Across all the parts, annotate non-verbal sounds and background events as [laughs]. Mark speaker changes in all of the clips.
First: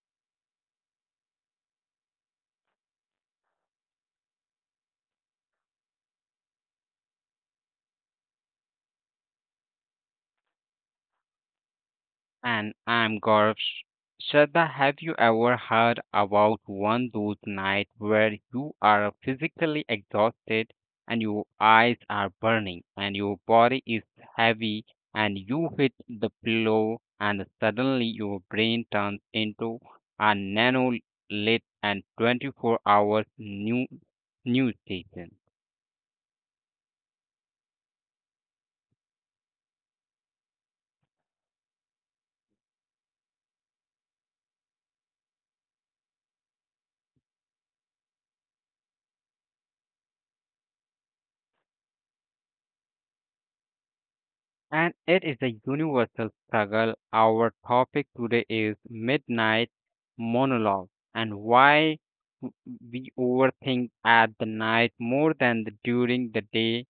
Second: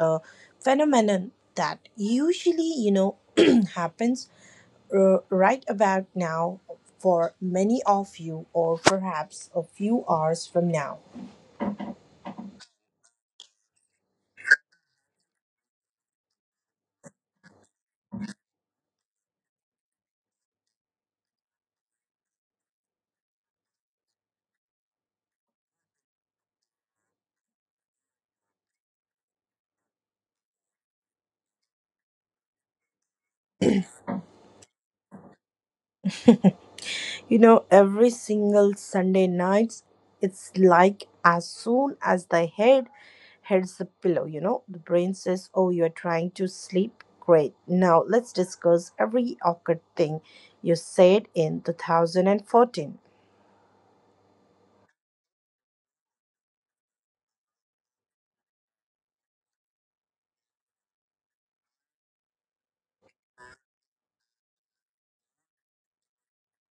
Speaker 1: a phenomenon that usually, [clears throat] happens right about now for many of you, or perhaps a few hours from now.
Speaker 2: And I'm Gaurav. Shraddha, have you ever heard about one those nights where you are physically exhausted and your eyes are burning and your body is heavy and you hit the pillow and suddenly your brain turns into a nano lit and 24 hours new news station?
Speaker 1: [laughs] You know, every single Sunday nights, it's like as soon as the head hits the pillow, you know, the brain says, "Oh, you're trying to sleep? Great. Now let's discuss every awkward thing you said in 2014."
Speaker 2: And it is a universal struggle. Our topic today is midnight monologue and why w- we overthink at the night more than the, during the day.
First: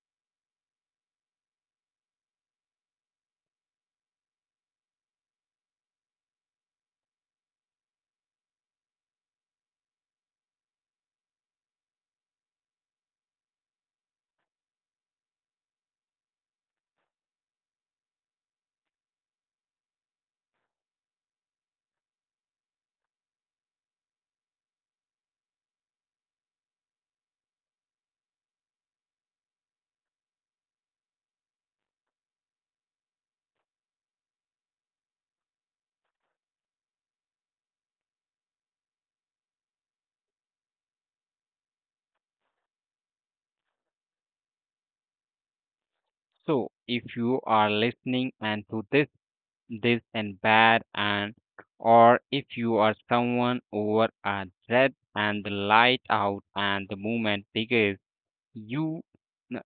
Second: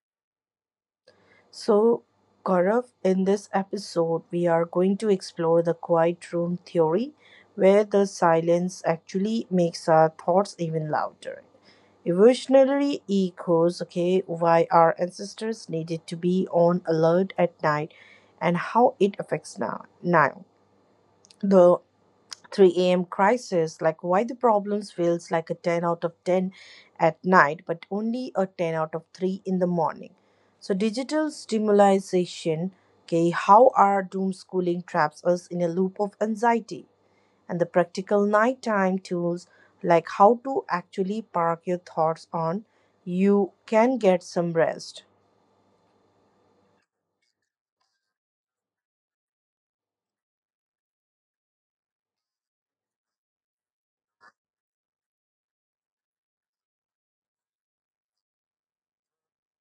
Speaker 1: So, Gaurav, in this episode, we are going to explore the quiet room theory, where the silence actually makes our thoughts even louder. Evolutionary echoes, okay, why our ancestors needed to be on alert at night and how it affects now the 3 a.m crisis, like why the problems feels like a 10 out of 10 at night but only a 10 out of 3 in the morning. So digital stimulation, okay, how our doom schooling traps us in a loop of anxiety, and the practical nighttime tools, like how to actually park your thoughts on you can get some rest.
Speaker 2: So, if you are listening and to this, this and bad, and or if you are someone over a dread and the light out and the moment begins, you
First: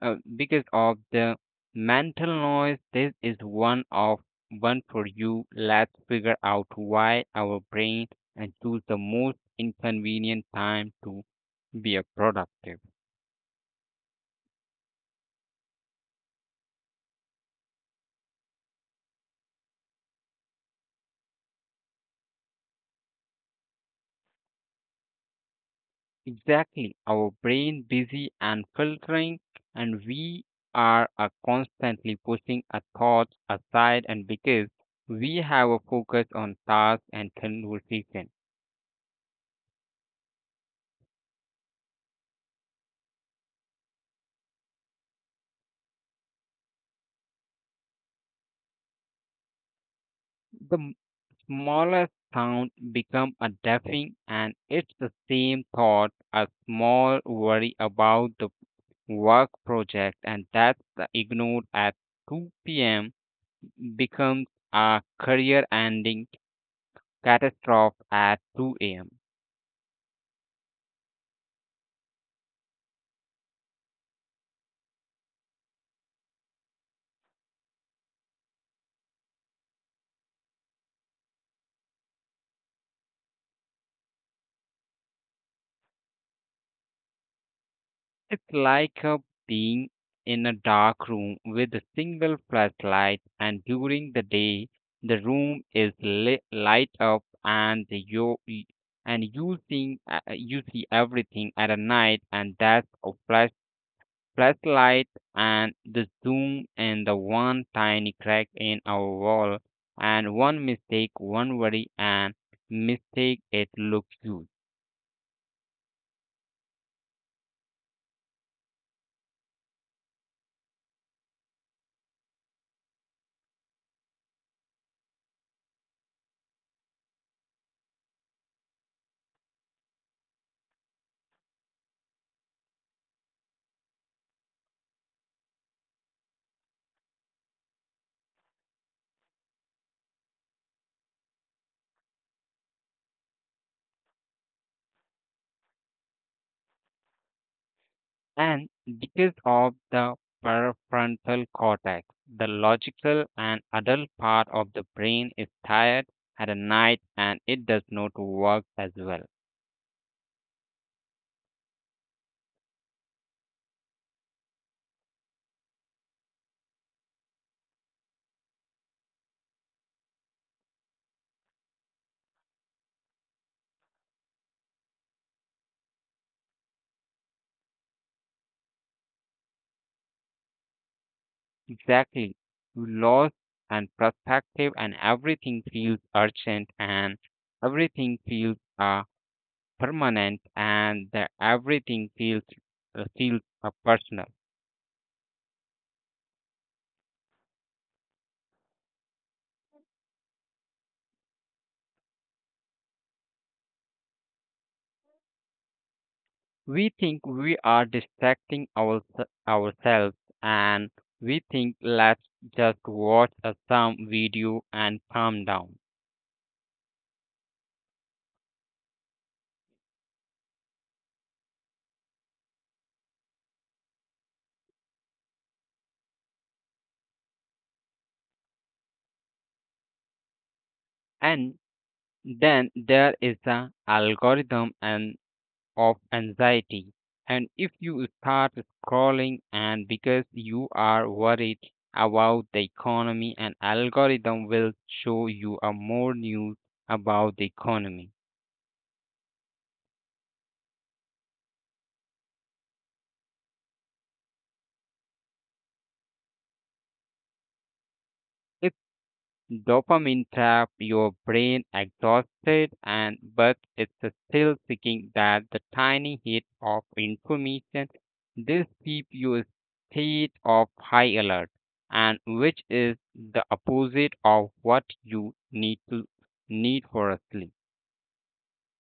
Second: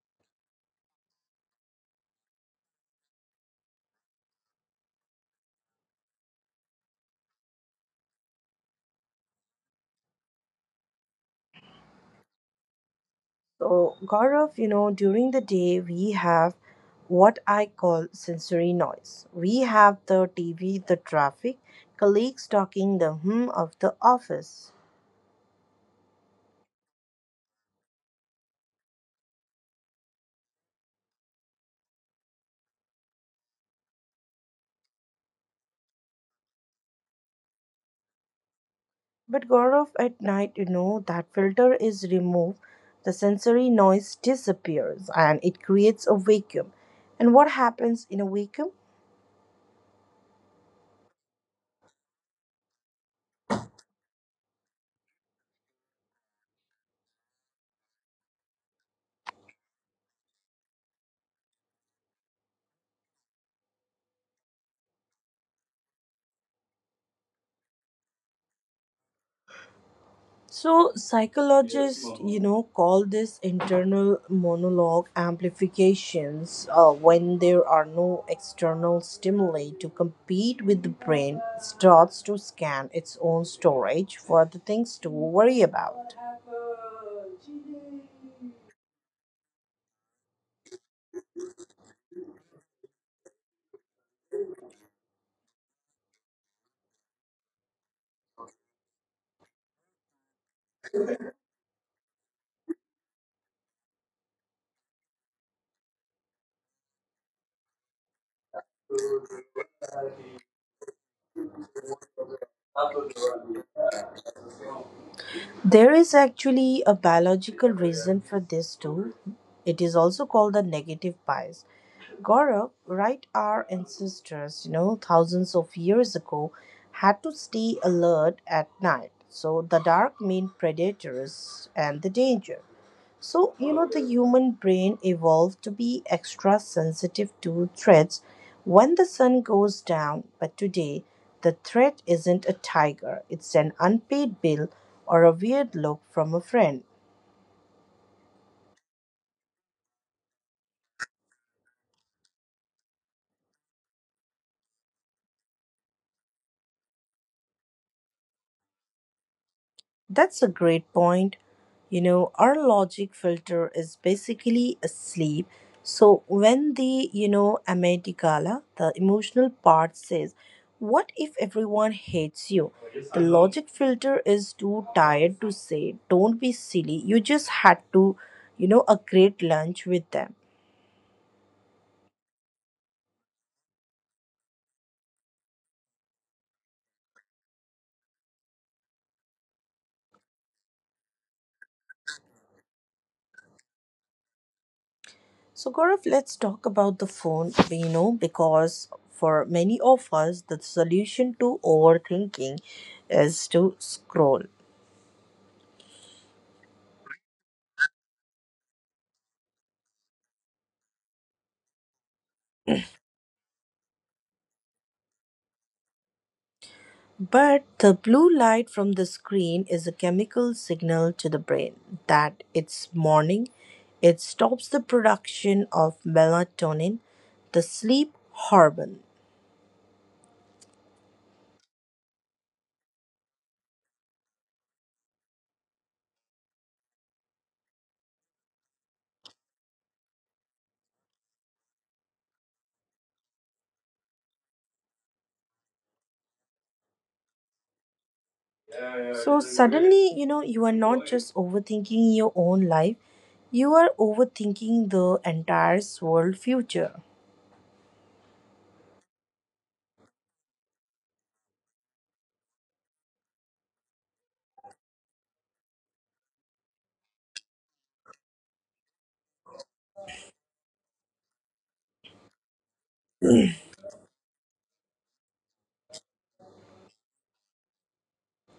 Speaker 2: because of the mental noise this is one for you. Let's figure out why our brain and choose the most inconvenient time to be a productive
Speaker 1: So, Gaurav, you know, during the day we have what I call sensory noise. We have the TV, the traffic, colleagues talking, the hum of the office.
Speaker 2: exactly our brain busy and filtering and we are constantly pushing our thoughts aside and because we have a focus on task and conversation.
Speaker 1: But Gaurav, at night, you know, that filter is removed, the sensory noise disappears and it creates a vacuum. And what happens in a vacuum?
Speaker 2: The smallest sound become a deafening and it's the same thought, a small worry about the work project and that's the ignored at 2 p.m. becomes a career ending catastrophe at 2 a.m.
Speaker 1: So psychologists, you know, call this internal monologue amplifications when there are no external stimuli to compete with, the brain starts to scan its own storage for the things to worry about.
Speaker 2: It's like a being in a dark room with a single flashlight, and during the day, the room is light up, and you think you see everything at a night, and that's a flashlight and the zoom and the one tiny crack in our wall, and one mistake, one worry, and mistake it looks huge.
Speaker 1: There is actually a biological reason for this too. It is also called the negative bias. Gaurav, right, our ancestors, you know, thousands of years ago, had to stay alert at night. So the dark mean predators and the danger. So, you know, the human brain evolved to be extra sensitive to threats when the sun goes down. But today, the threat isn't a tiger, it's an unpaid bill or a weird look from a friend.
Speaker 2: And because of the prefrontal cortex, the logical and adult part of the brain is tired at a night and it does not work as well.
Speaker 1: That's a great point. You know, our logic filter is basically asleep. So when the, you know, Amitigala, the emotional part says, what if everyone hates you? The logic filter is too tired to say, don't be silly. You just had to, you know, a great lunch with them.
Speaker 2: Exactly. You lost and perspective and everything feels urgent and everything feels permanent and the everything feels personal.
Speaker 1: So Gaurav, let's talk about the phone, you know, because for many of us, the solution to overthinking is to scroll.
Speaker 2: We think we are distracting ourselves and we think let's just watch a some video and calm down
Speaker 1: But the blue light from the screen is a chemical signal to the brain that it's morning. It stops the production of melatonin, the sleep hormone.
Speaker 2: and then there is the algorithm and of anxiety and if you start scrolling and because you are worried about the economy an algorithm will show you a more news about the economy.
Speaker 1: So suddenly, you know, you are not just overthinking your own life, you are overthinking the entire world future.
Speaker 2: It's Dopamine trap your brain exhausted and but it's still seeking that the tiny hit of information. This keeps you state of high alert and which is the opposite of what you need to need for a sleep.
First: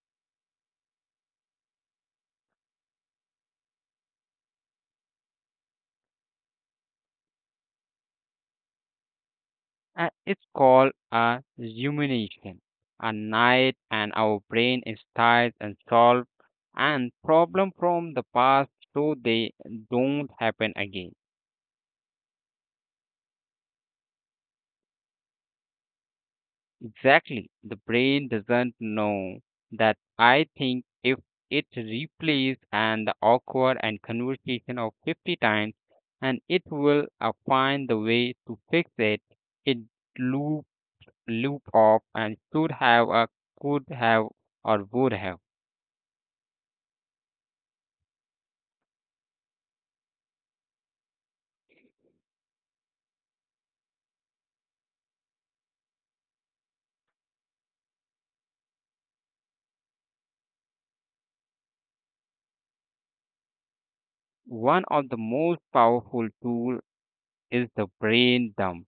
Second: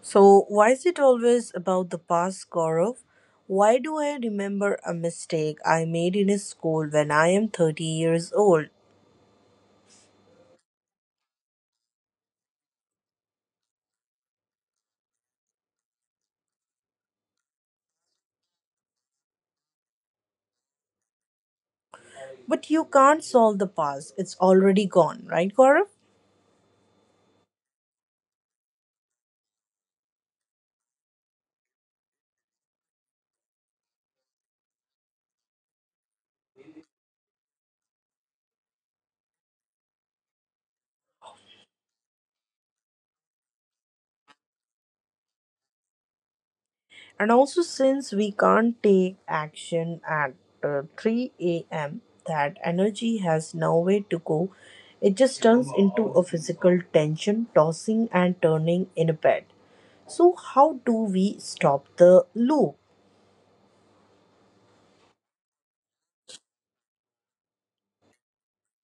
Speaker 1: So, why is it always about the past, Gaurav? Why do I remember a mistake I made in a school when I am 30 years old?
Speaker 2: And it's called a rumination. A night and our brain is tired and solve and problem from the past so they don't happen again.
Speaker 1: But you can't solve the past. It's already gone, right, Gaurav?
Speaker 2: Exactly. The brain doesn't know that I think if it replays and the awkward and conversation of 50 times and it will find the way to fix it, it loop loop off and should have a could have or would have.
Speaker 1: And also, since we can't take action at 3 a.m., that energy has nowhere to go. It just turns into a physical tension, tossing and turning in a bed. So, how do we stop the loop?
Speaker 2: One of the most powerful tool is the brain dump.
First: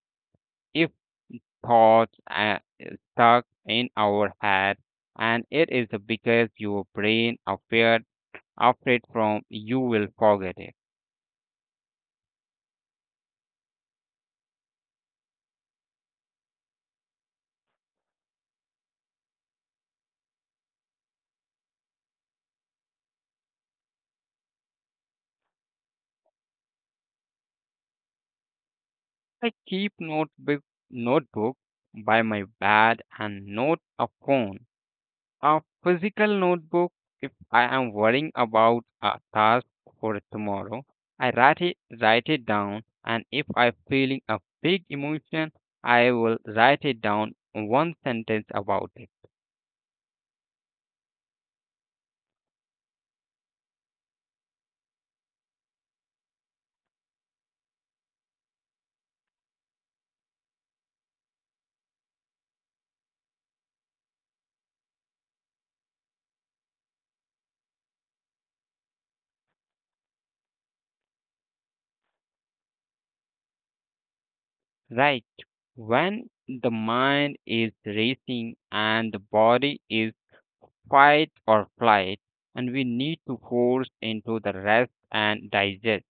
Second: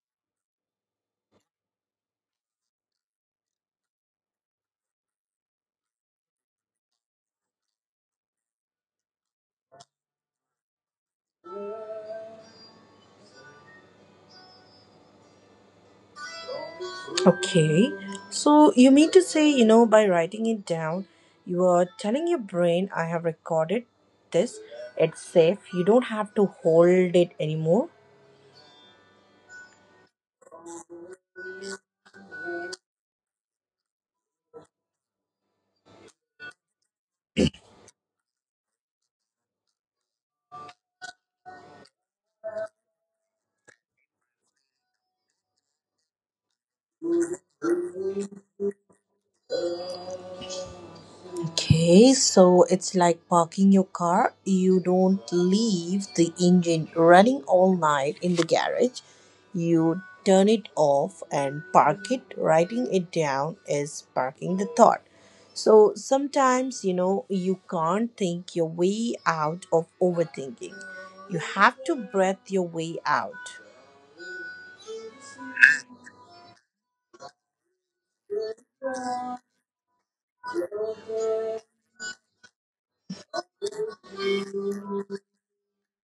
Speaker 2: If thoughts stuck in our head, and it is because your brain afraid from you will forget it.
Speaker 1: Okay, so you mean to say, you know, by writing it down, you are telling your brain, I have recorded this, it's safe, you don't have to hold it anymore?
Speaker 2: I keep notebook by my bed and note a phone. A physical notebook if I am worrying about a task for tomorrow, I write it down and if I feeling a big emotion, I will write it down one sentence about it.
Speaker 1: Okay, so it's like parking your car. You don't leave the engine running all night in the garage. You turn it off and park it. Writing it down is parking the thought. So sometimes, you know, you can't think your way out of overthinking. You have to breath your way out.
Speaker 2: Right. When the mind is racing and the body is fight or flight, and we need to force into the rest and digest.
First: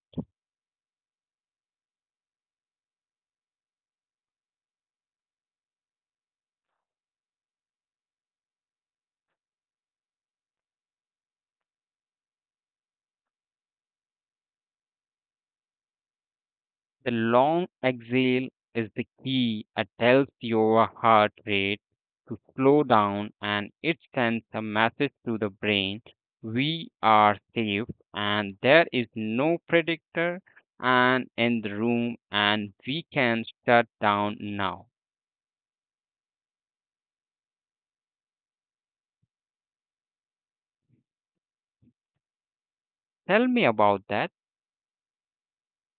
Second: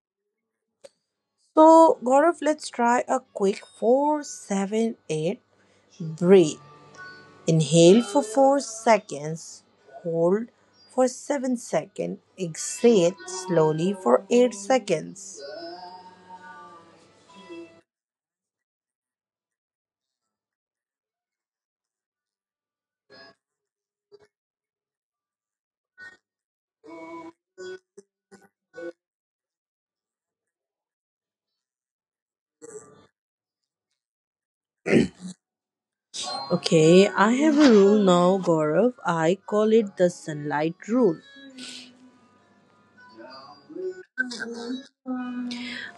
Speaker 1: So, Gaurav, let's try a quick 4-7-8 breathe. Inhale for 4 seconds, hold for 7 seconds, exhale slowly for 8 seconds.
Speaker 2: The long exhale is the key. It tells your heart rate to slow down and it sends a message to the brain we are safe and there is no predator and in the room and we can shut down now.
Speaker 1: Okay, I have a rule now, Gaurav. I call it the sunlight rule.
Speaker 2: Tell me about that.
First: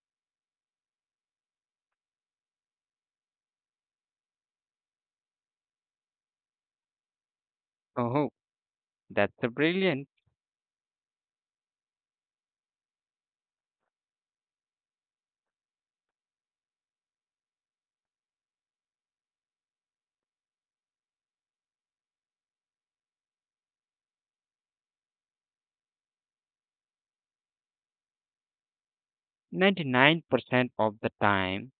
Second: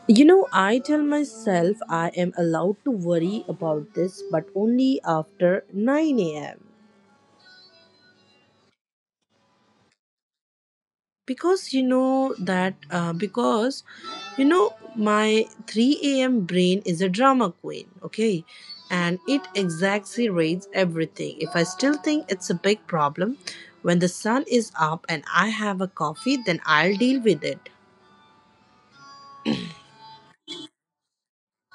Speaker 1: You know, I tell myself I am allowed to worry about this, but only after 9 am.
Speaker 2: Oh, that's a brilliant.
Speaker 1: Because you know that because you know my 3 a.m brain is a drama queen, okay, and it exaggerates everything. If I still think it's a big problem when the sun is up and I have a coffee, then I'll deal with it.
Speaker 2: 99% of the time,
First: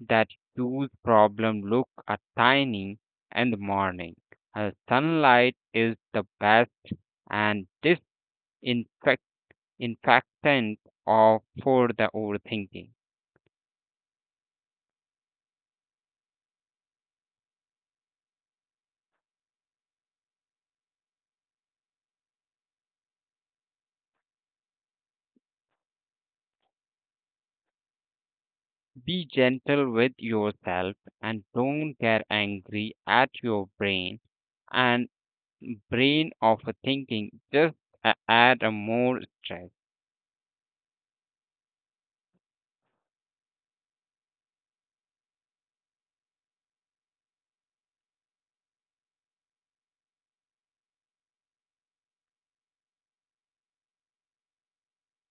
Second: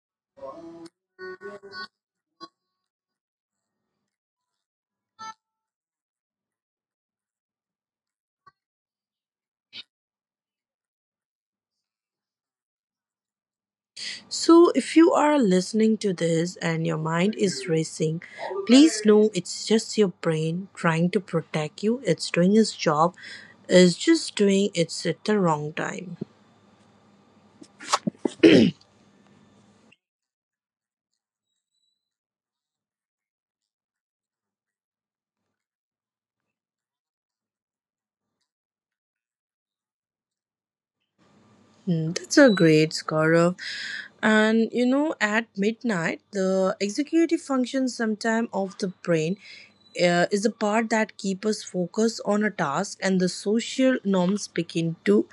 Speaker 2: that huge problem look a tiny in the morning. Sunlight is the best and disinfect- infectant of for the overthinking.
Speaker 1: So if you are listening to this and your mind is racing, please know it's just your brain trying to protect you. It's doing its job, it's just doing it at the wrong time.
Speaker 2: Be gentle with yourself and don't get angry at your brain and brain of thinking. Just add a more stress.
Speaker 1: Mm, that's a great, Gaurav. And you know, at midnight, the executive function sometime of the brain is the part that keeps us focused on a task, and the social norms begin to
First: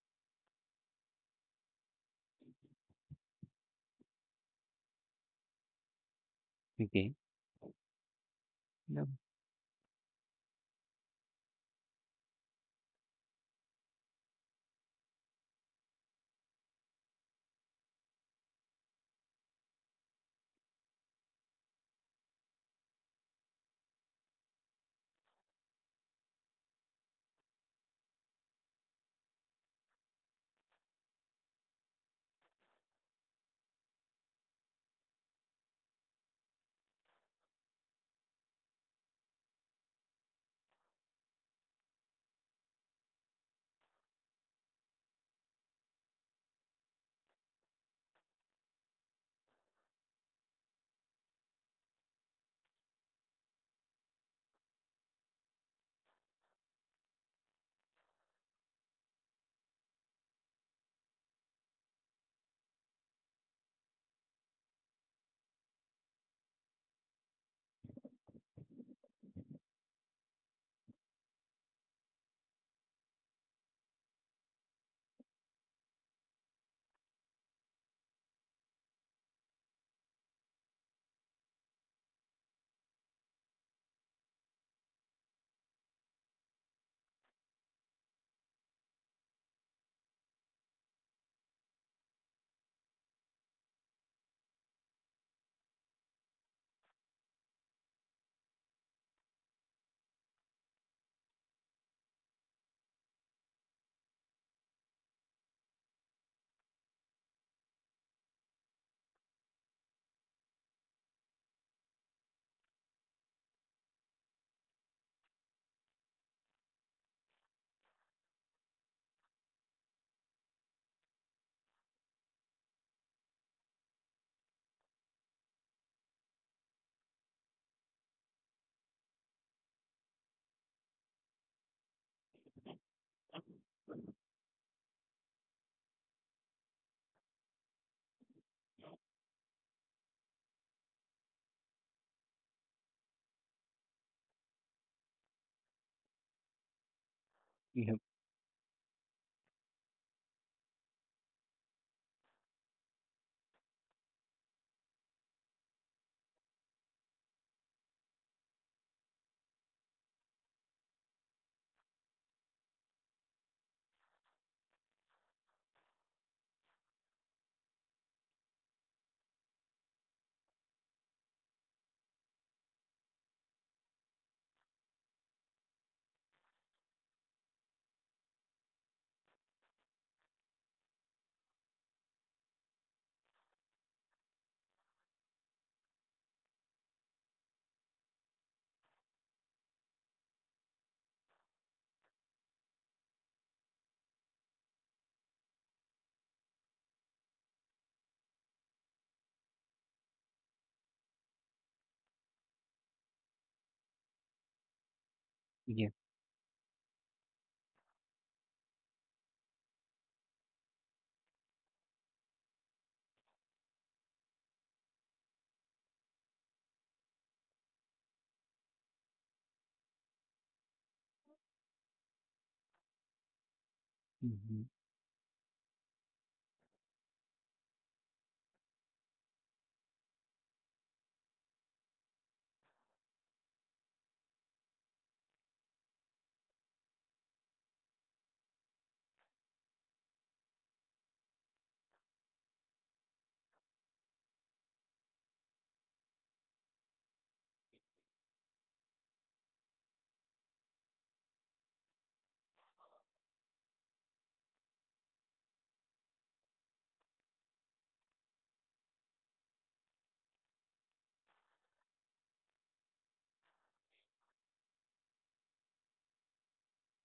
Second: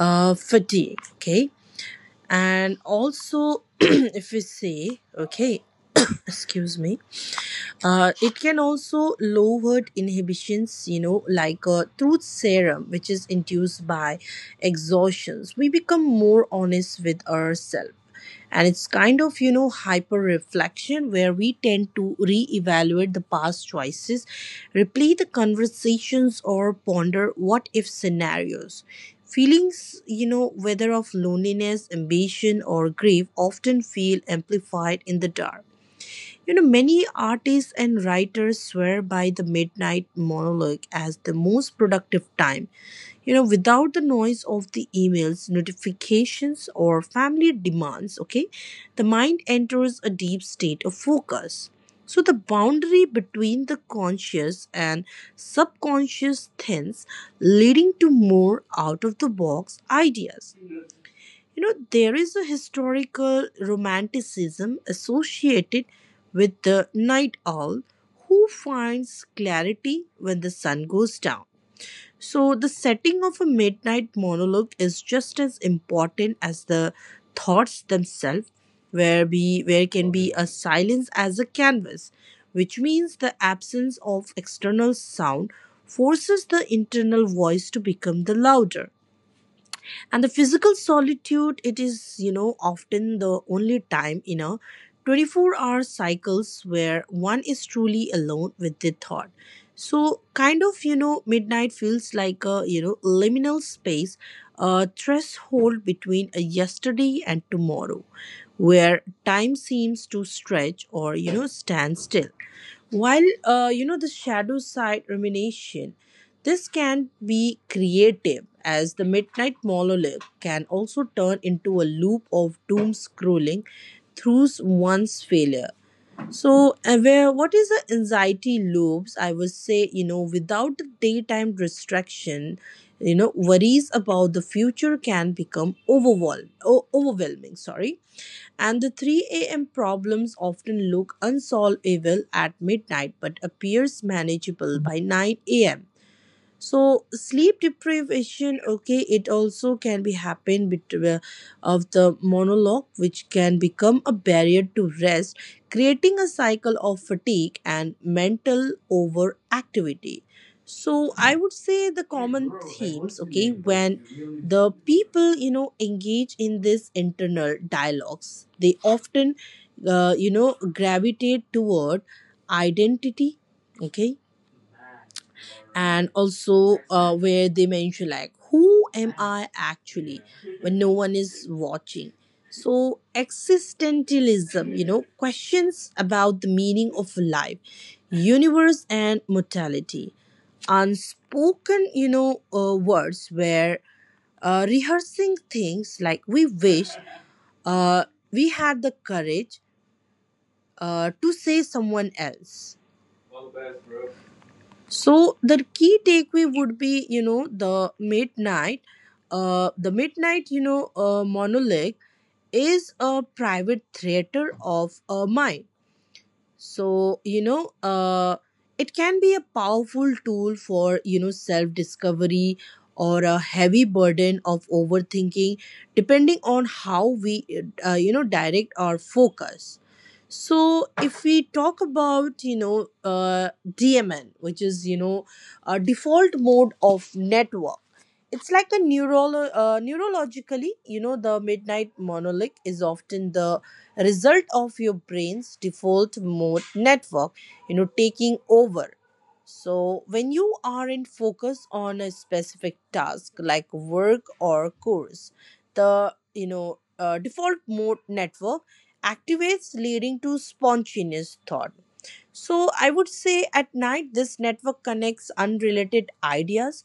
Speaker 1: fatigue. Okay, and also [clears throat] if we say okay, [coughs] excuse me,
Speaker 2: Okay.
Speaker 1: it can also lower inhibitions, you know, like truth serum, which is induced by exhaustions. We become more honest with ourselves. And it's kind of, you know, hyper reflection where we tend to reevaluate the past choices, replay the conversations, or ponder what if scenarios. Feelings, you know, whether of loneliness, ambition, or grief, often feel amplified in the dark. You know, many artists and writers swear by the midnight monologue as the most productive time. You know, without the noise of the emails, notifications, or family demands, okay, the mind enters a deep state of focus. So, the boundary between the conscious and subconscious thins, leading to more out of the box ideas. You know, there is a historical romanticism associated with the night owl who finds clarity when the sun goes down. So, the setting of a midnight monologue is just as important as the thoughts themselves, where, where can be a silence as a canvas, which means the absence of external sound forces the internal voice to become the louder, and the physical solitude, it is, you know, often the only time in a 24-hour cycles where one is truly alone with the thought. So kind of, you know, midnight feels like a, you know, liminal space, a threshold between a yesterday and tomorrow, where time seems to stretch or, you know, stand still. While you know, the shadow side rumination, this can be creative, as the midnight monolith can also turn into a loop of doom scrolling through one's failure. So, where what is the anxiety loops? I would say, you know, without the daytime distraction, you know, worries about the future can become overwhelmed, overwhelming. Sorry, and the 3 a.m. problems often look unsolvable at midnight but appears manageable by 9 a.m. So sleep
Speaker 2: Yep,
Speaker 1: deprivation, okay, it also can be happen between of the monologue, which can become a barrier to rest, creating a cycle of fatigue and mental overactivity. So I would say the common themes, okay, when the people, you know, engage in this internal dialogues, they often you know, gravitate toward identity, okay, and also where they mention like, who am I actually when no one is watching? So existentialism, you know, questions about the meaning of life, universe and mortality. Unspoken, you know, words where rehearsing things like we wish uh, we had the courage to say someone else. So the
Speaker 2: yep,
Speaker 1: key takeaway would be, you know, the midnight, monolith is a private theater of a mind. So you know, it can be a powerful tool for, you know, self discovery or a heavy
Speaker 2: mhm, yeah,
Speaker 1: burden
Speaker 2: hmm.
Speaker 1: of overthinking, depending on how we you know, direct our focus. So if we talk about, you know, dmn, which is, you know, a default mode of network, it's like a neurologically, you know, the midnight monolith is often the result of your brain's default mode network, you know, taking over. So when you aren't focused on a specific task like work or course, the, you know, default mode network activates, leading to spontaneous thought. So I would say at night this network connects unrelated ideas,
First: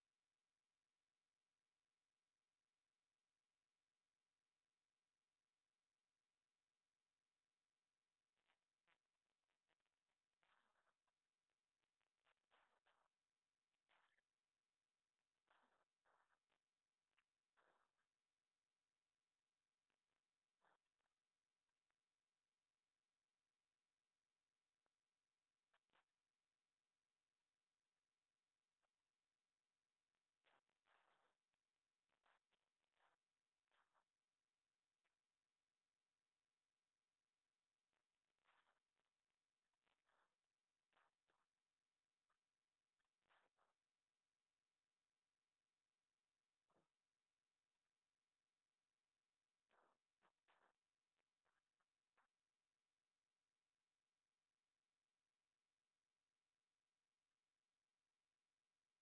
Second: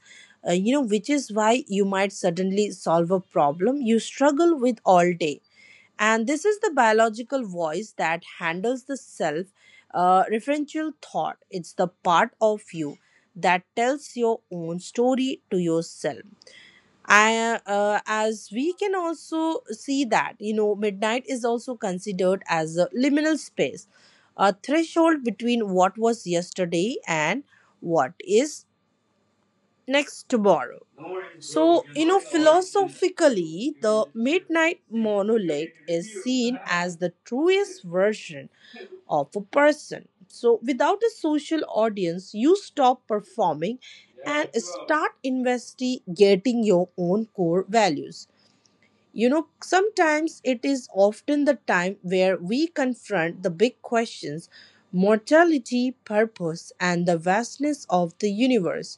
Speaker 1: you know, which is why you might suddenly solve a problem you struggle with all day. And this is the biological voice that handles the self referential thought. It's the part of you that tells your own story to yourself. As we can also see that, you know, midnight is also considered as a liminal space, a threshold between what was yesterday and what is next tomorrow. So, you know, philosophically, the midnight monolith is seen as the truest version of a person. So, without a social audience, you stop performing and start investigating your own core values. You know, sometimes it is often the time where we confront the big questions: mortality, purpose, and the vastness of the universe,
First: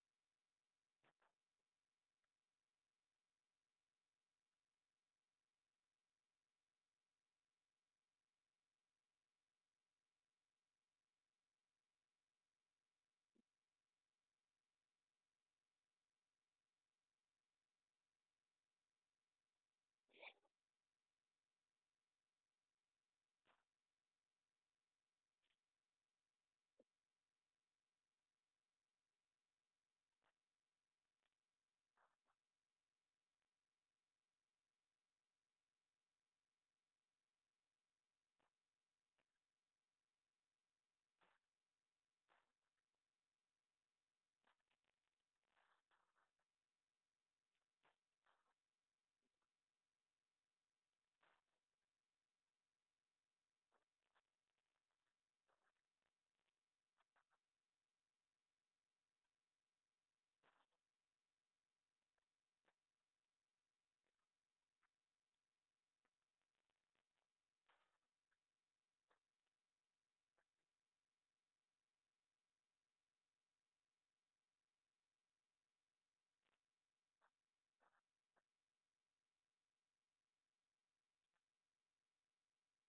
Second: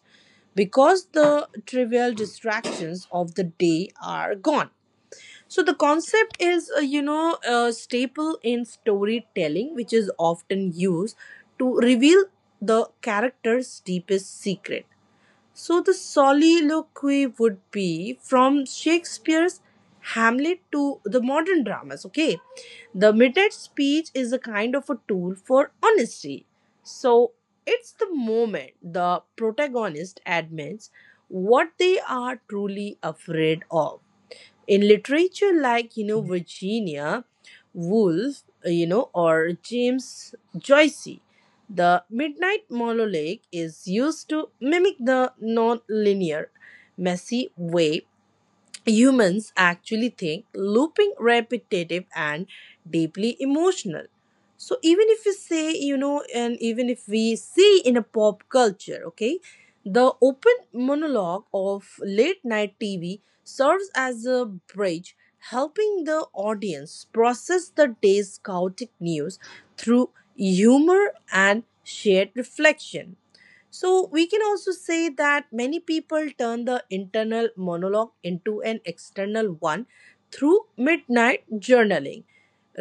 Speaker 1: because the trivial distractions of the day are gone. So the concept is, you know, a staple in storytelling, which is often used to reveal the character's deepest secret. So the soliloquy would be from Shakespeare's Hamlet to the modern dramas, okay? The midnight speech is a kind of a tool for honesty. So it's the moment the protagonist admits what they are truly afraid of in literature, like Virginia Woolf, or James Joyce. The midnight monologue is used to mimic the non-linear, messy way humans actually think: looping, repetitive, and deeply emotional. So, even if we say, you know, and even if we see in a pop culture, okay, the open monologue of late night TV serves as a bridge, helping the audience process the day's chaotic news through humor and shared reflection. So, we can also say that many people turn the internal monologue into an external one through midnight journaling.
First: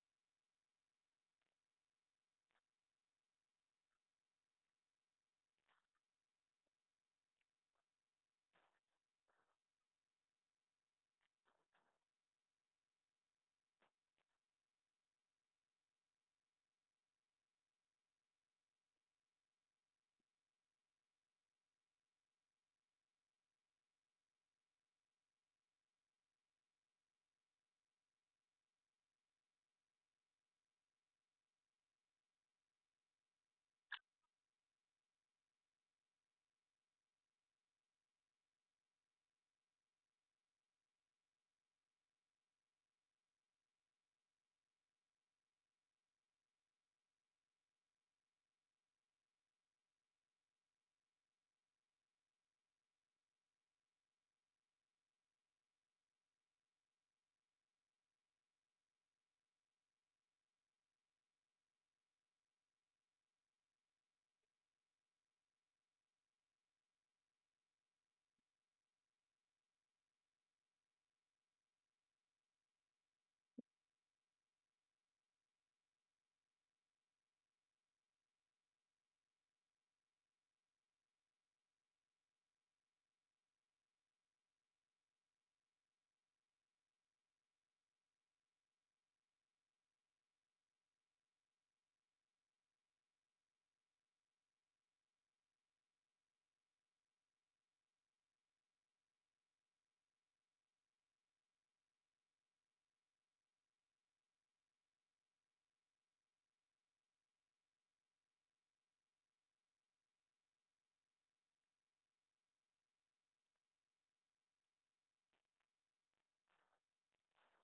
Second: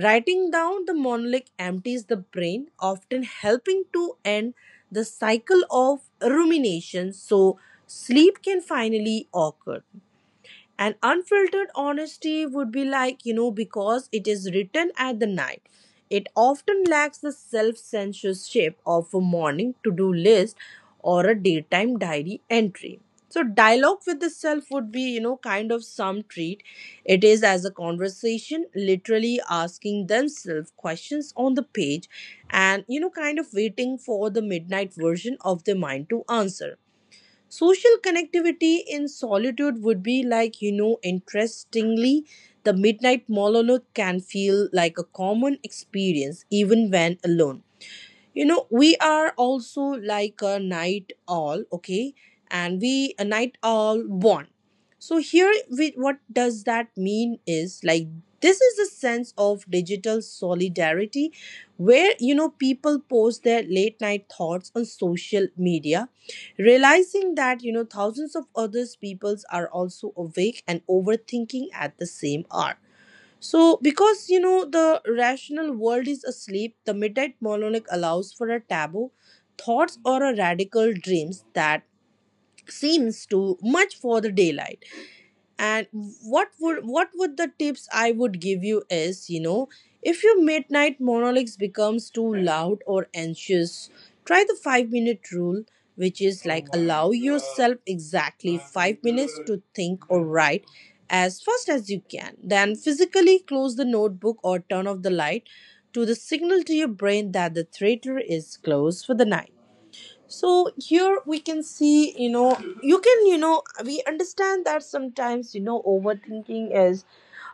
Speaker 1: Writing down the monologue empties the brain, often helping to end the cycle of rumination so sleep can finally occur. And unfiltered honesty would be like, you know, because it is written at the night, it often lacks the self censorship of a morning to do list or a daytime diary entry. So dialogue with the self would be, you know, kind of some treat. It is as a conversation, literally asking themselves questions on the page and, you know, kind of waiting for the midnight version of their mind to answer. Social connectivity in solitude would be like, you know, interestingly, the midnight monologue can feel like a common experience even when alone. You know, we are also like a night owl, okay, and we a night owl born. So here we, what does that mean is like, this is a sense of digital solidarity where, you know, people post their late night thoughts on social media, realizing that, you know, thousands of others peoples are also awake and overthinking at the same hour. So, because you know the rational world is asleep, the midnight monologue allows for a taboo thoughts or a radical dreams that seems too much for the daylight. And what would the tips I would give you is, you know, if your midnight monologues becomes too loud or anxious, try the 5-minute minute rule, which is like allow yourself exactly 5 minutes to think or write as fast as you can, then physically close the notebook or turn off the light to the signal to your brain that the theater is closed for the night. So here we can see, you know, you can, you know, we understand that sometimes, you know, overthinking is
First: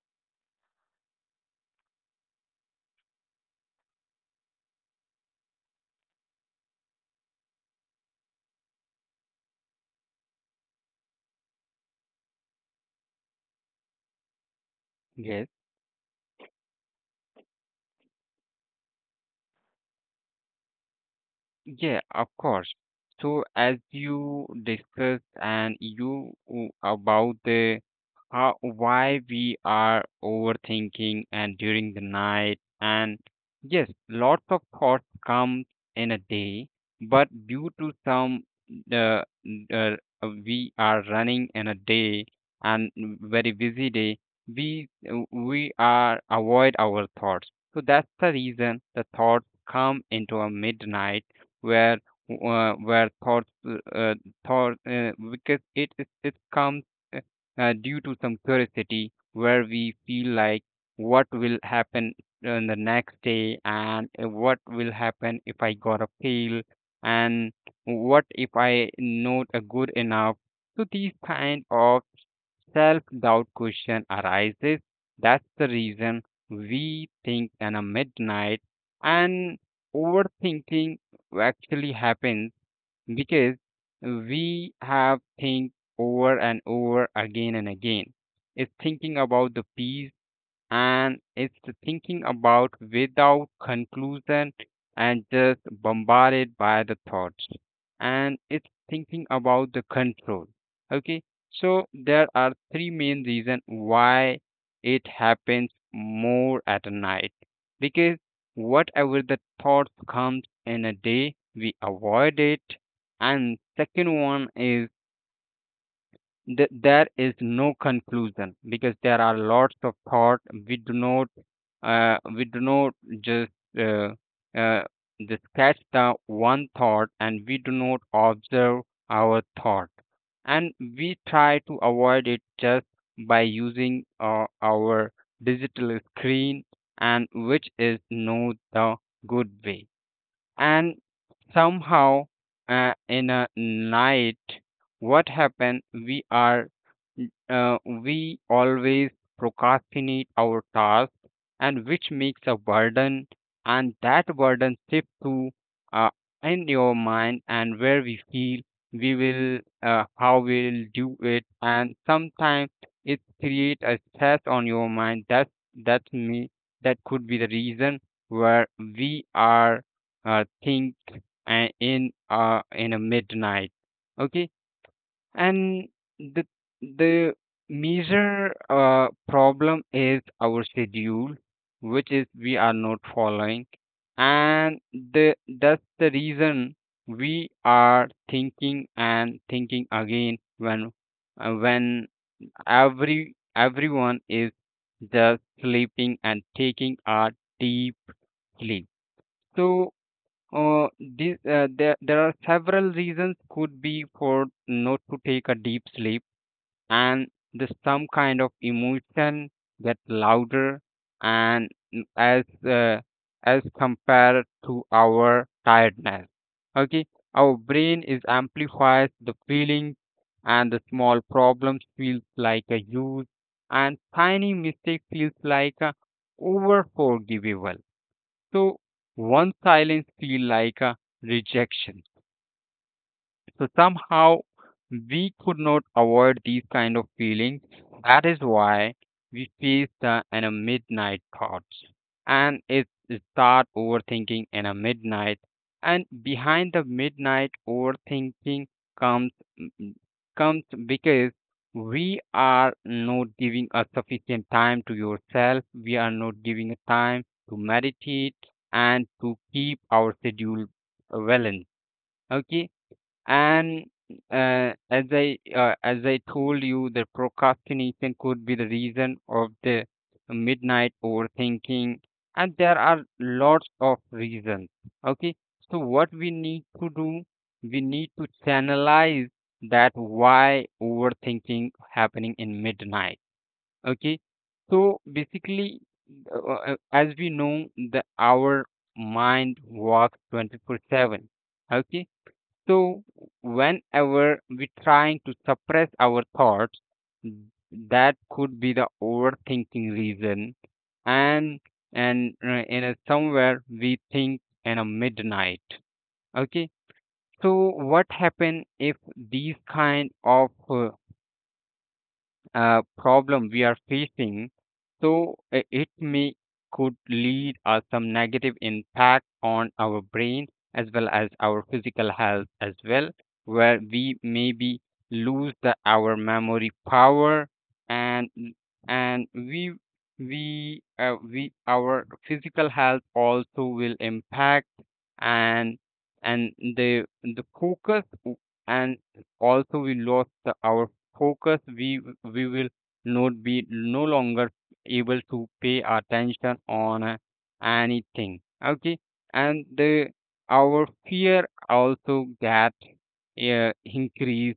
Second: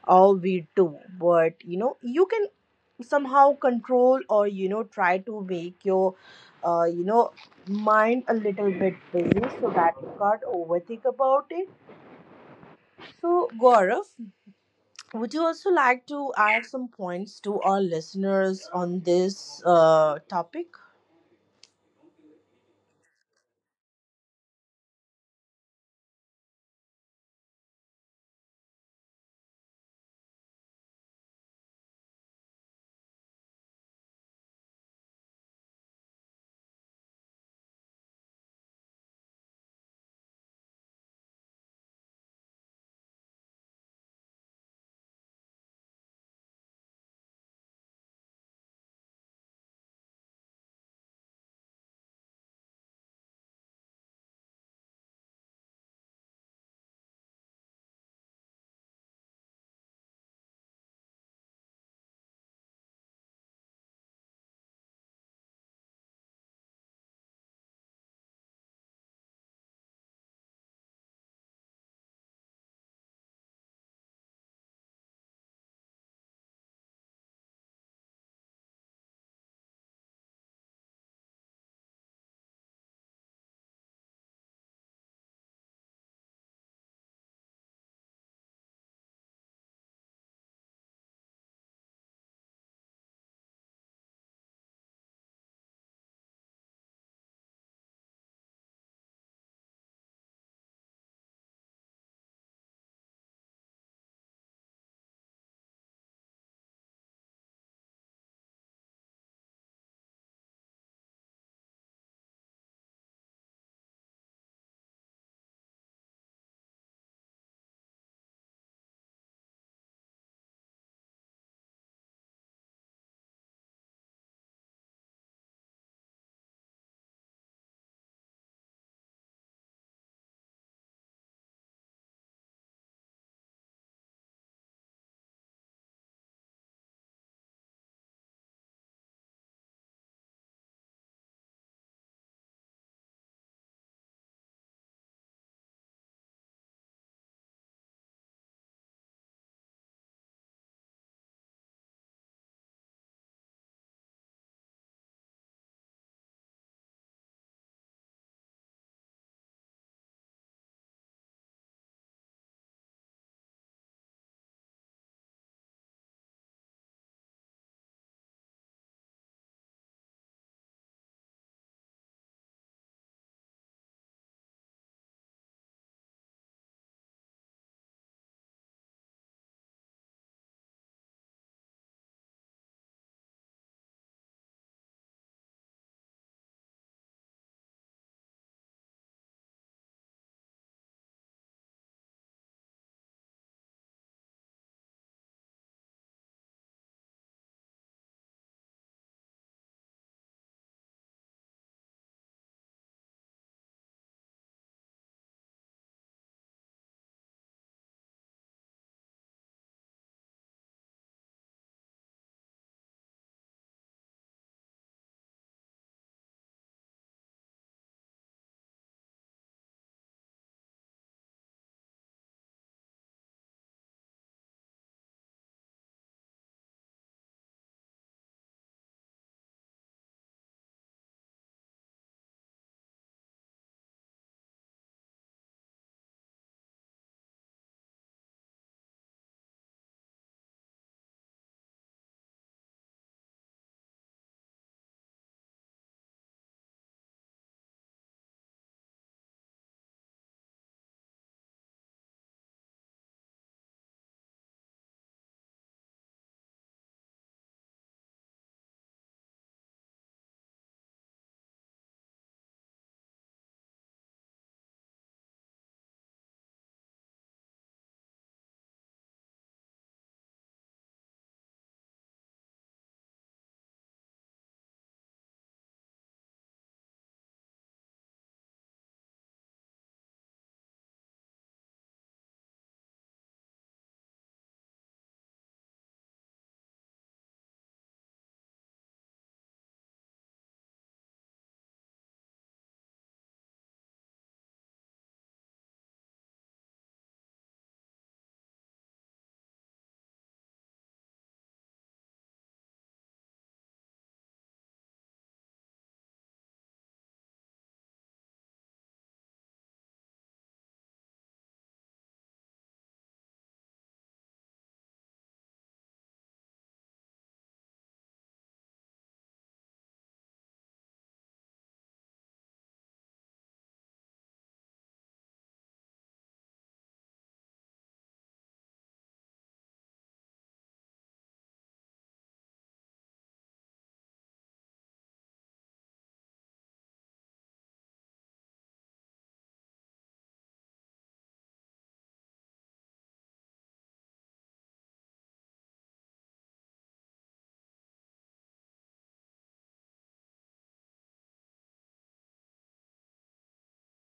Speaker 1: all we do, but you know, you can somehow control or, you know, try to make your, uh, you know, mind a little bit busy so that you can't overthink about it. So Gaurav, would you
Speaker 2: Yes.
Speaker 1: also like to add some points to our listeners on this topic?
Speaker 2: Yeah, of course. So as you discussed and you about the how why we are overthinking and during the night and yes, lots of thoughts come in a day, but due to some uh, uh, we are running in a day and very busy day, we are avoid our thoughts. So that's the reason the thoughts come into a midnight where where thoughts uh, thought because it comes uh, due to some curiosity where we feel like what will happen on the next day and what will happen if I got a fail and what if I not a good enough. So these kind of self-doubt question arises. That's the reason we think in a midnight and overthinking actually happens because we have think over and over again and again. It's thinking about the peace and it's thinking about without conclusion and just bombarded by the thoughts and it's thinking about the control. Okay, so there are three main reasons why it happens more at night because whatever the thoughts comes in a day we avoid it, and second one is there is no conclusion because there are lots of thought we do not uh, we do not just uh, uh, just catch the one thought and we do not observe our thought and we try to avoid it just by using our digital screen and which is not the good way and somehow in a night what happened we are we always procrastinate our task and which makes a burden and that burden shifts to uh, in your mind and where we feel we will how we'll do it and sometimes it create a stress on your mind that's me that could be the reason where we are think in a midnight. Okay, and the the major problem is our schedule which is we are not following and the that's the reason we are thinking and thinking again when uh, when everyone is just sleeping and taking a deep sleep. So there are several reasons could be for not to take a deep sleep and the some kind of emotion get louder and as compared to our tiredness. Okay, our brain is amplifies the feeling and the small problems feels like a huge and tiny mistake feels like a over forgivable so one silence feel like a rejection. So somehow we could not avoid these kind of feelings. That is why we face the in a midnight thoughts and it start overthinking in a midnight. And behind the midnight overthinking comes mm, comes because we are not giving a sufficient time to yourself. We are not giving a time to meditate and to keep our schedule balanced. Okay, and as I told you, the procrastination could be the reason of the midnight overthinking, and there are lots of reasons. Okay, so what we need to do, we need to channelize that why overthinking happening in midnight. Okay, so basically, as we know, the our mind works 24/7. Okay so, whenever we trying to suppress our thoughts, that could be the overthinking reason. And in a somewhere we think in a midnight. Okay. So, what happen if these kind of problem we are facing, so it may could lead us some negative impact on our brain as well as our physical health as well, where we maybe lose our memory power and and we our physical health also will impact and and the focus and also we lost our focus, we will not be no longer able to pay attention on anything. Okay, and the our fear also get increase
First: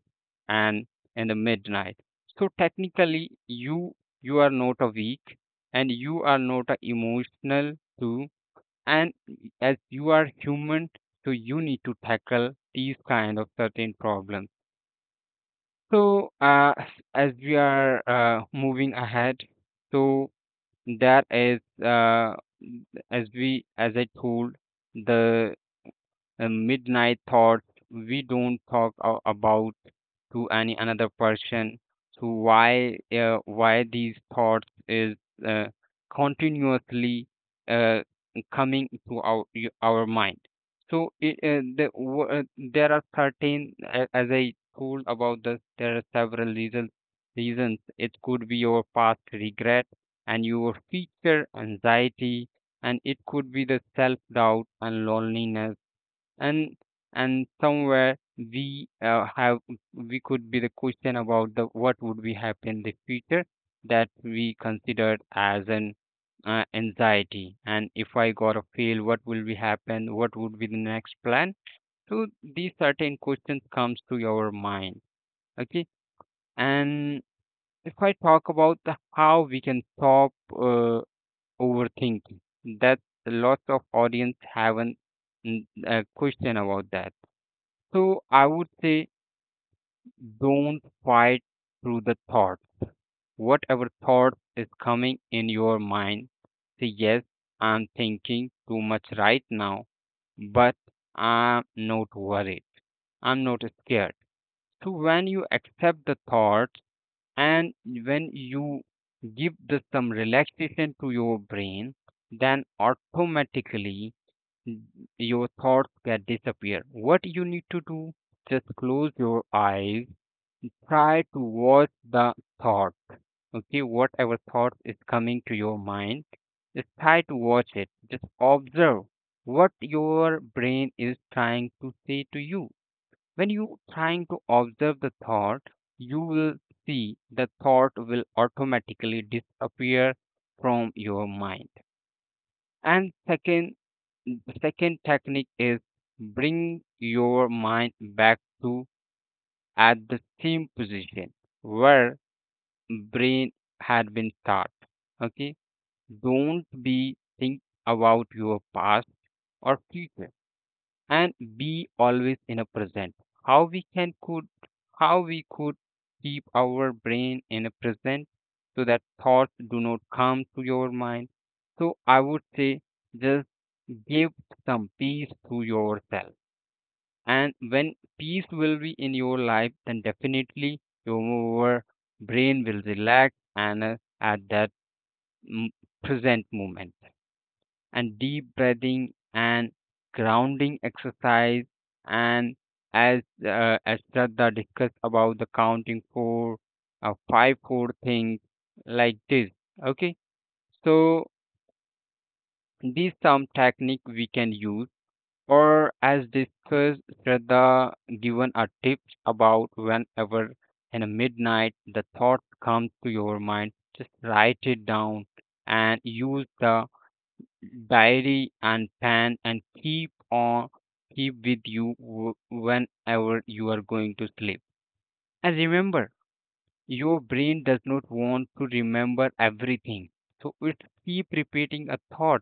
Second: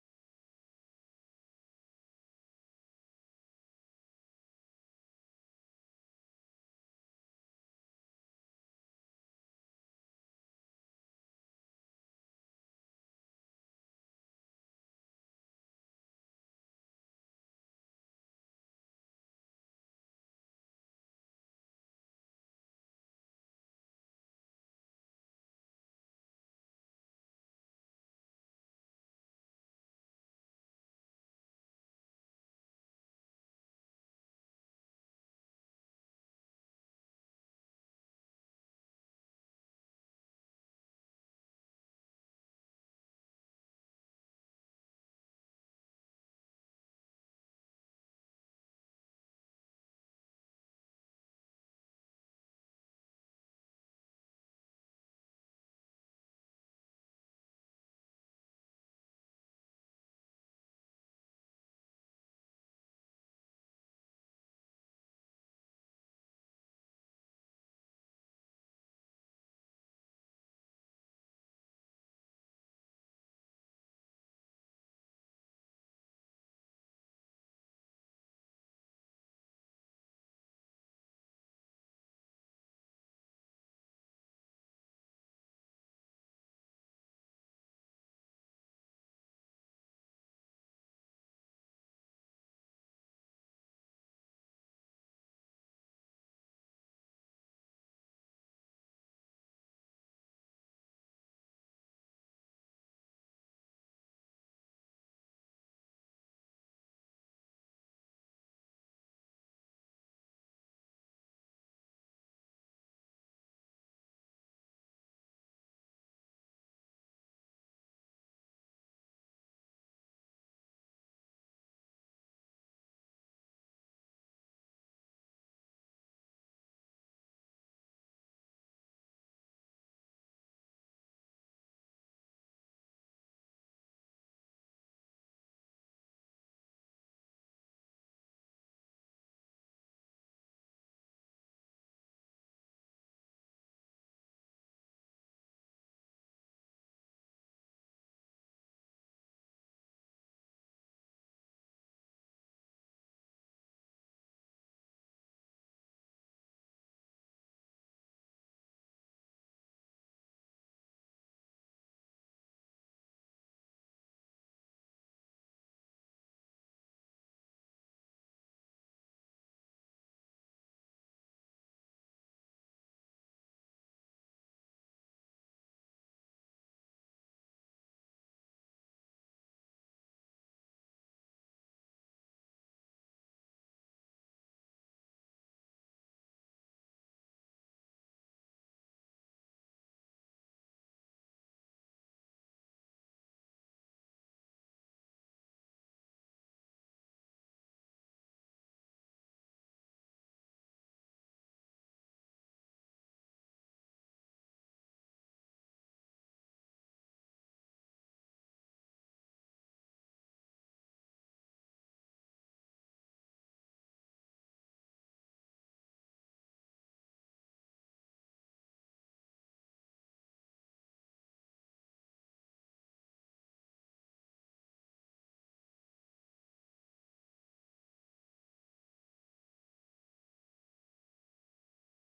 Speaker 2: and in the midnight. So technically, you are not a weak and you are not a emotional too. And as you are human, so you need to tackle these kind of certain problems so, as we are moving ahead, so that is as we as I told the midnight thoughts. We don't talk about to any another person, so why these thoughts is uh, continuously uh, coming to our mind. So there are certain as I told about this, there are several reasons. It could be your past regret and your future anxiety, and it could be the self doubt and loneliness. and and somewhere we have, we could be the question about the what would be happen in the future, that we considered as an anxiety. And if I got a fail, what will be happen, what would be the next plan? So these certain questions comes to your mind. Okay. And if I talk about the how we can stop uh, overthinking, that lots of audience haven't mm, question about that. So I would say, don't fight through the thought. Whatever thought is coming in your mind, say yes, I'm thinking too much right now, but I'm not worried. I'm not scared. So when you accept the thoughts and when you give the, some relaxation to your brain, then automatically your thoughts get disappear. What you need to do, just close your eyes, try to watch the thought. Okay, whatever thought is coming to your mind, just try to watch it. Just observe what your brain is trying to say to you. When you trying to observe the thought, you will see the thought will automatically disappear from your mind. And second technique is bring your mind back to at the same position where brain had been start. Okay, don't be think about your past or future, and be always in a present. How we can could how we could keep our brain in a present, so that thoughts do not come to your mind. So I would say, just give some peace to yourself, and when peace will be in your life, then definitely your brain will relax and at that m- present moment. And deep breathing and grounding exercise, and as as Shraddha discussed about the counting four, five, four things like this. Okay, so these some technique we can use, or as discussed, Shraddha given a tips about whenever in a midnight the thought comes to your mind, just write it down and use the diary and pen, and keep on keep with you whenever you are going to sleep. And remember, your brain does not want to remember everything, so it keep repeating a thought.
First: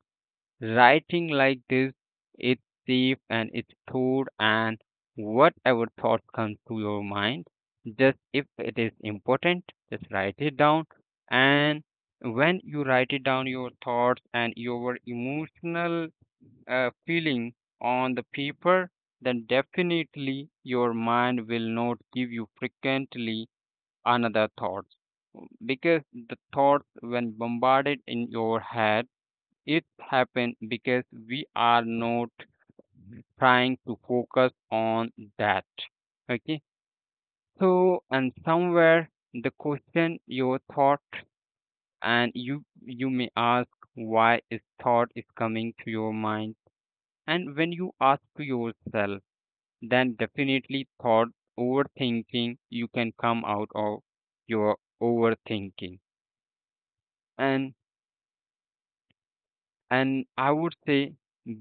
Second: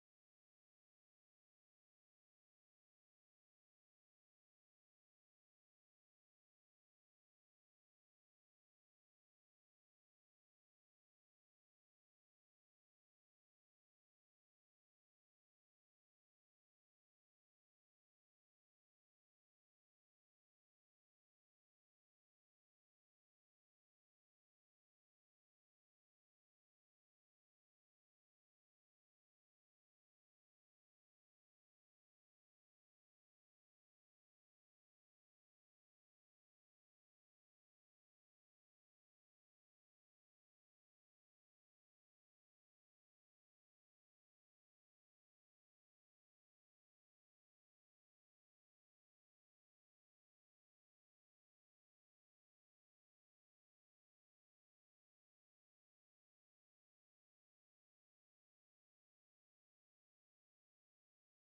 Speaker 2: Writing like this, it's safe and it's crude, and whatever thought comes to your mind, just if it is important, just write it down. And when you write it down, your thoughts and your emotional feeling on the paper, then definitely your mind will not give you frequently another thoughts, because the thoughts when bombarded in your head, it happened because we are not trying to focus on that. Okay. So, and somewhere the question your thought, and you may ask why is thought is coming to your mind, and when you ask to yourself, then definitely thought overthinking you can come out of your overthinking. And I would say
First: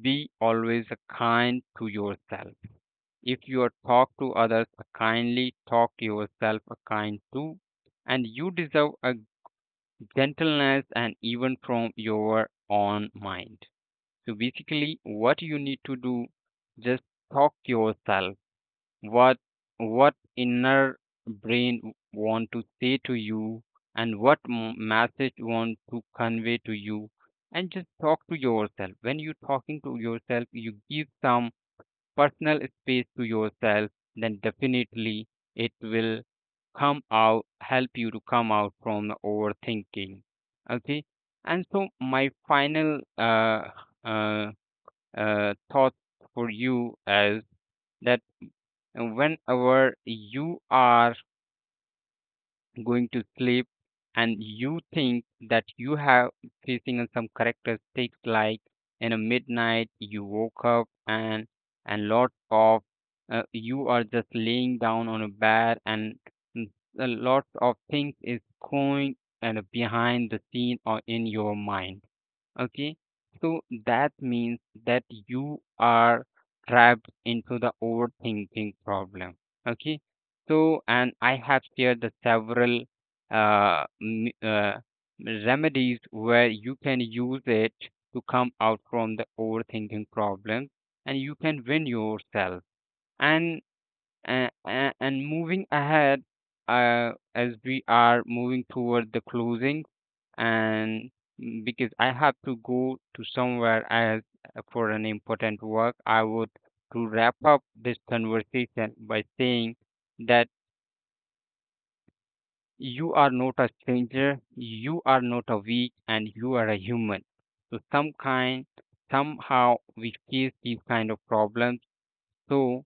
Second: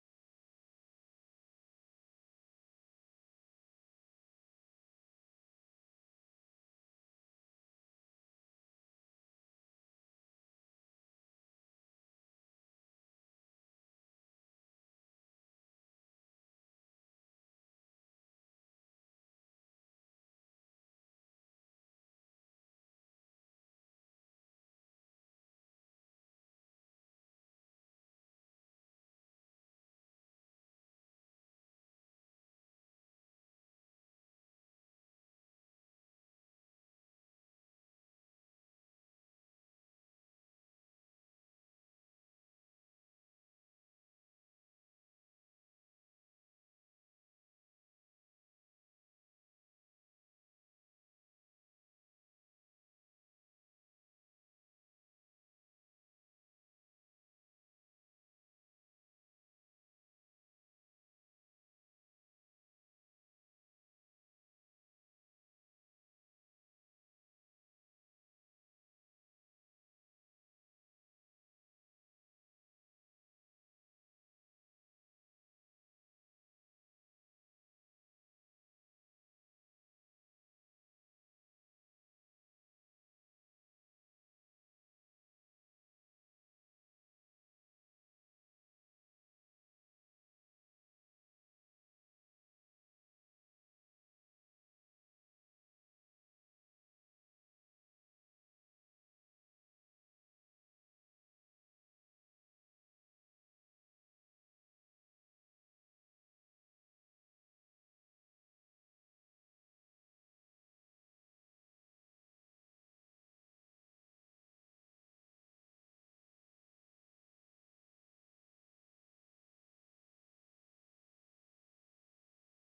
Speaker 2: be always kind to yourself. If you talk to others kindly, talk yourself kind too. And you deserve a gentleness and even from your own mind. So basically, what you need to do, just talk yourself. What what inner brain want to say to you, and what message want to convey to you, and just talk to yourself. When you talking to yourself, you give some personal space to yourself, then definitely it will come out, help you to come out from the overthinking. Okay. And so my final uh, thought for you is that whenever you are going to sleep and you think that you have facing on some characteristics, like in a midnight you woke up and lot of you are just laying down on a bed, and mm, a lot of things is going and behind the scene or in your mind. Okay, so that means that you are trapped into the overthinking problem. Okay, so and I have shared the several uh, m- uh, remedies where you can use it to come out from the overthinking problem, and you can win yourself. And and, moving ahead, as we are moving toward the closing. And because I have to go to somewhere as for an important work, I would to wrap up this conversation by saying that you are not a stranger, you are not a weak, and you are a human. So some kind, somehow we face these kind of problems. So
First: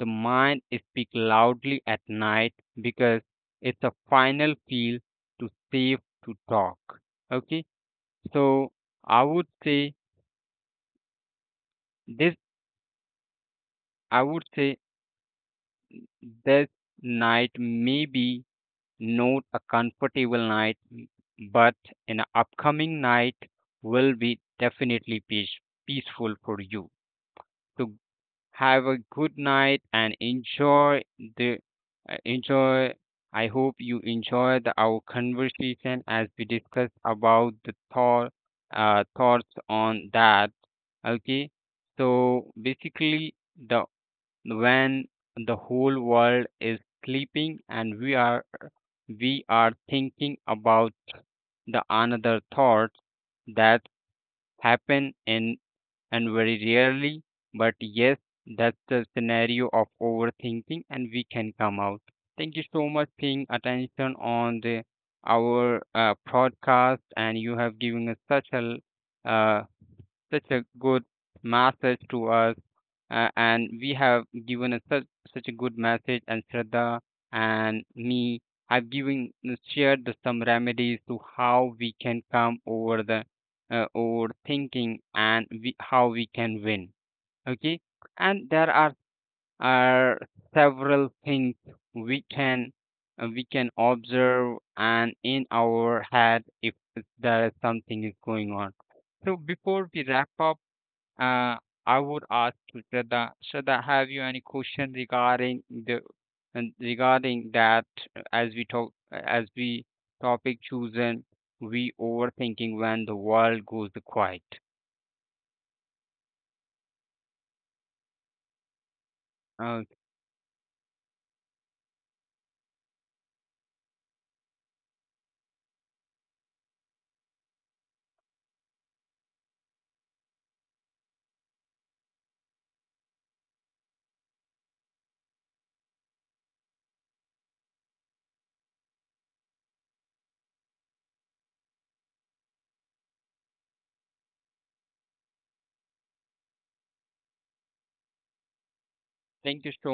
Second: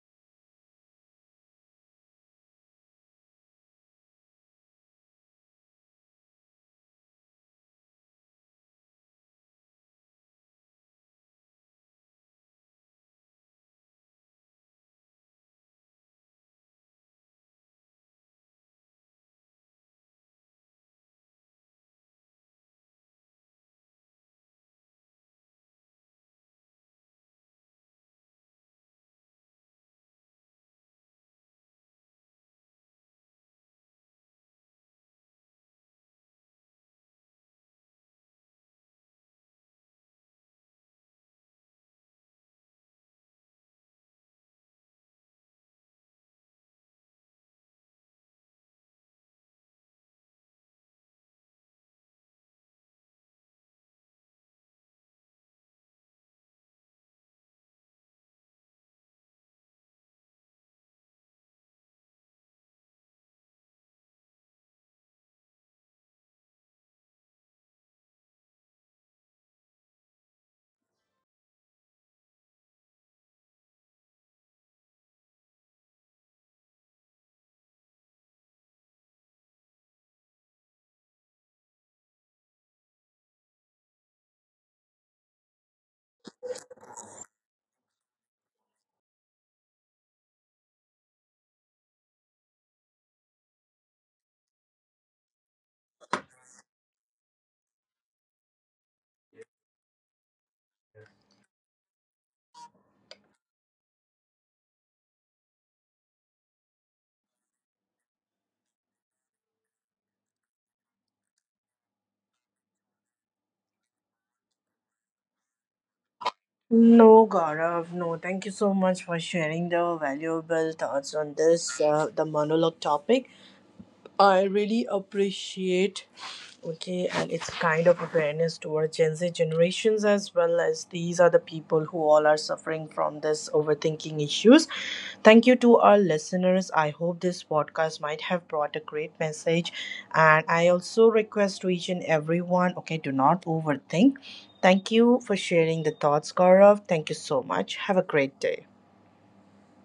Speaker 2: the mind speaks loudly at night, because it's a final feel to safe to talk. Okay, so I would say this. I would say this night may be not a comfortable night, but an upcoming night will be definitely peaceful for you. So have a good night and enjoy the enjoy. I hope you enjoyed our conversation as we discuss about the thoughts on that. Okay, so basically the when the whole world is sleeping, and we are thinking about the another thoughts that happen in and very rarely. But yes, that's the scenario of overthinking, and we can come out. Thank you so much paying attention on the our podcast, and you have given us uh, such a good message to us, and we have given us such such a good message. And Shraddha and me have given shared the, some remedies to how we can come over the overthinking, and we, how we can win. Okay, and there are several things we can we can observe and in our head if there is something is going on. So before we wrap up, uh, I would ask to Shraddha, Shraddha, have you any question regarding the and regarding that, as we talk as we topic chosen, we overthinking when the world goes quiet.
Speaker 1: No, Gaurav, no. Thank you so much for sharing
Speaker 2: Uh,
Speaker 1: the valuable thoughts on this, the monologue topic. I really appreciate, okay, and it's kind of awareness towards Gen Z generations, as well as these are the people who all are suffering from this overthinking issues. Thank you to our listeners. I hope this podcast might have brought a great message, and I also request to each and everyone, okay, do not overthink. Thank you for sharing the thoughts, Gaurav. Thank you so much. Have a great day.
Speaker 2: Thank you so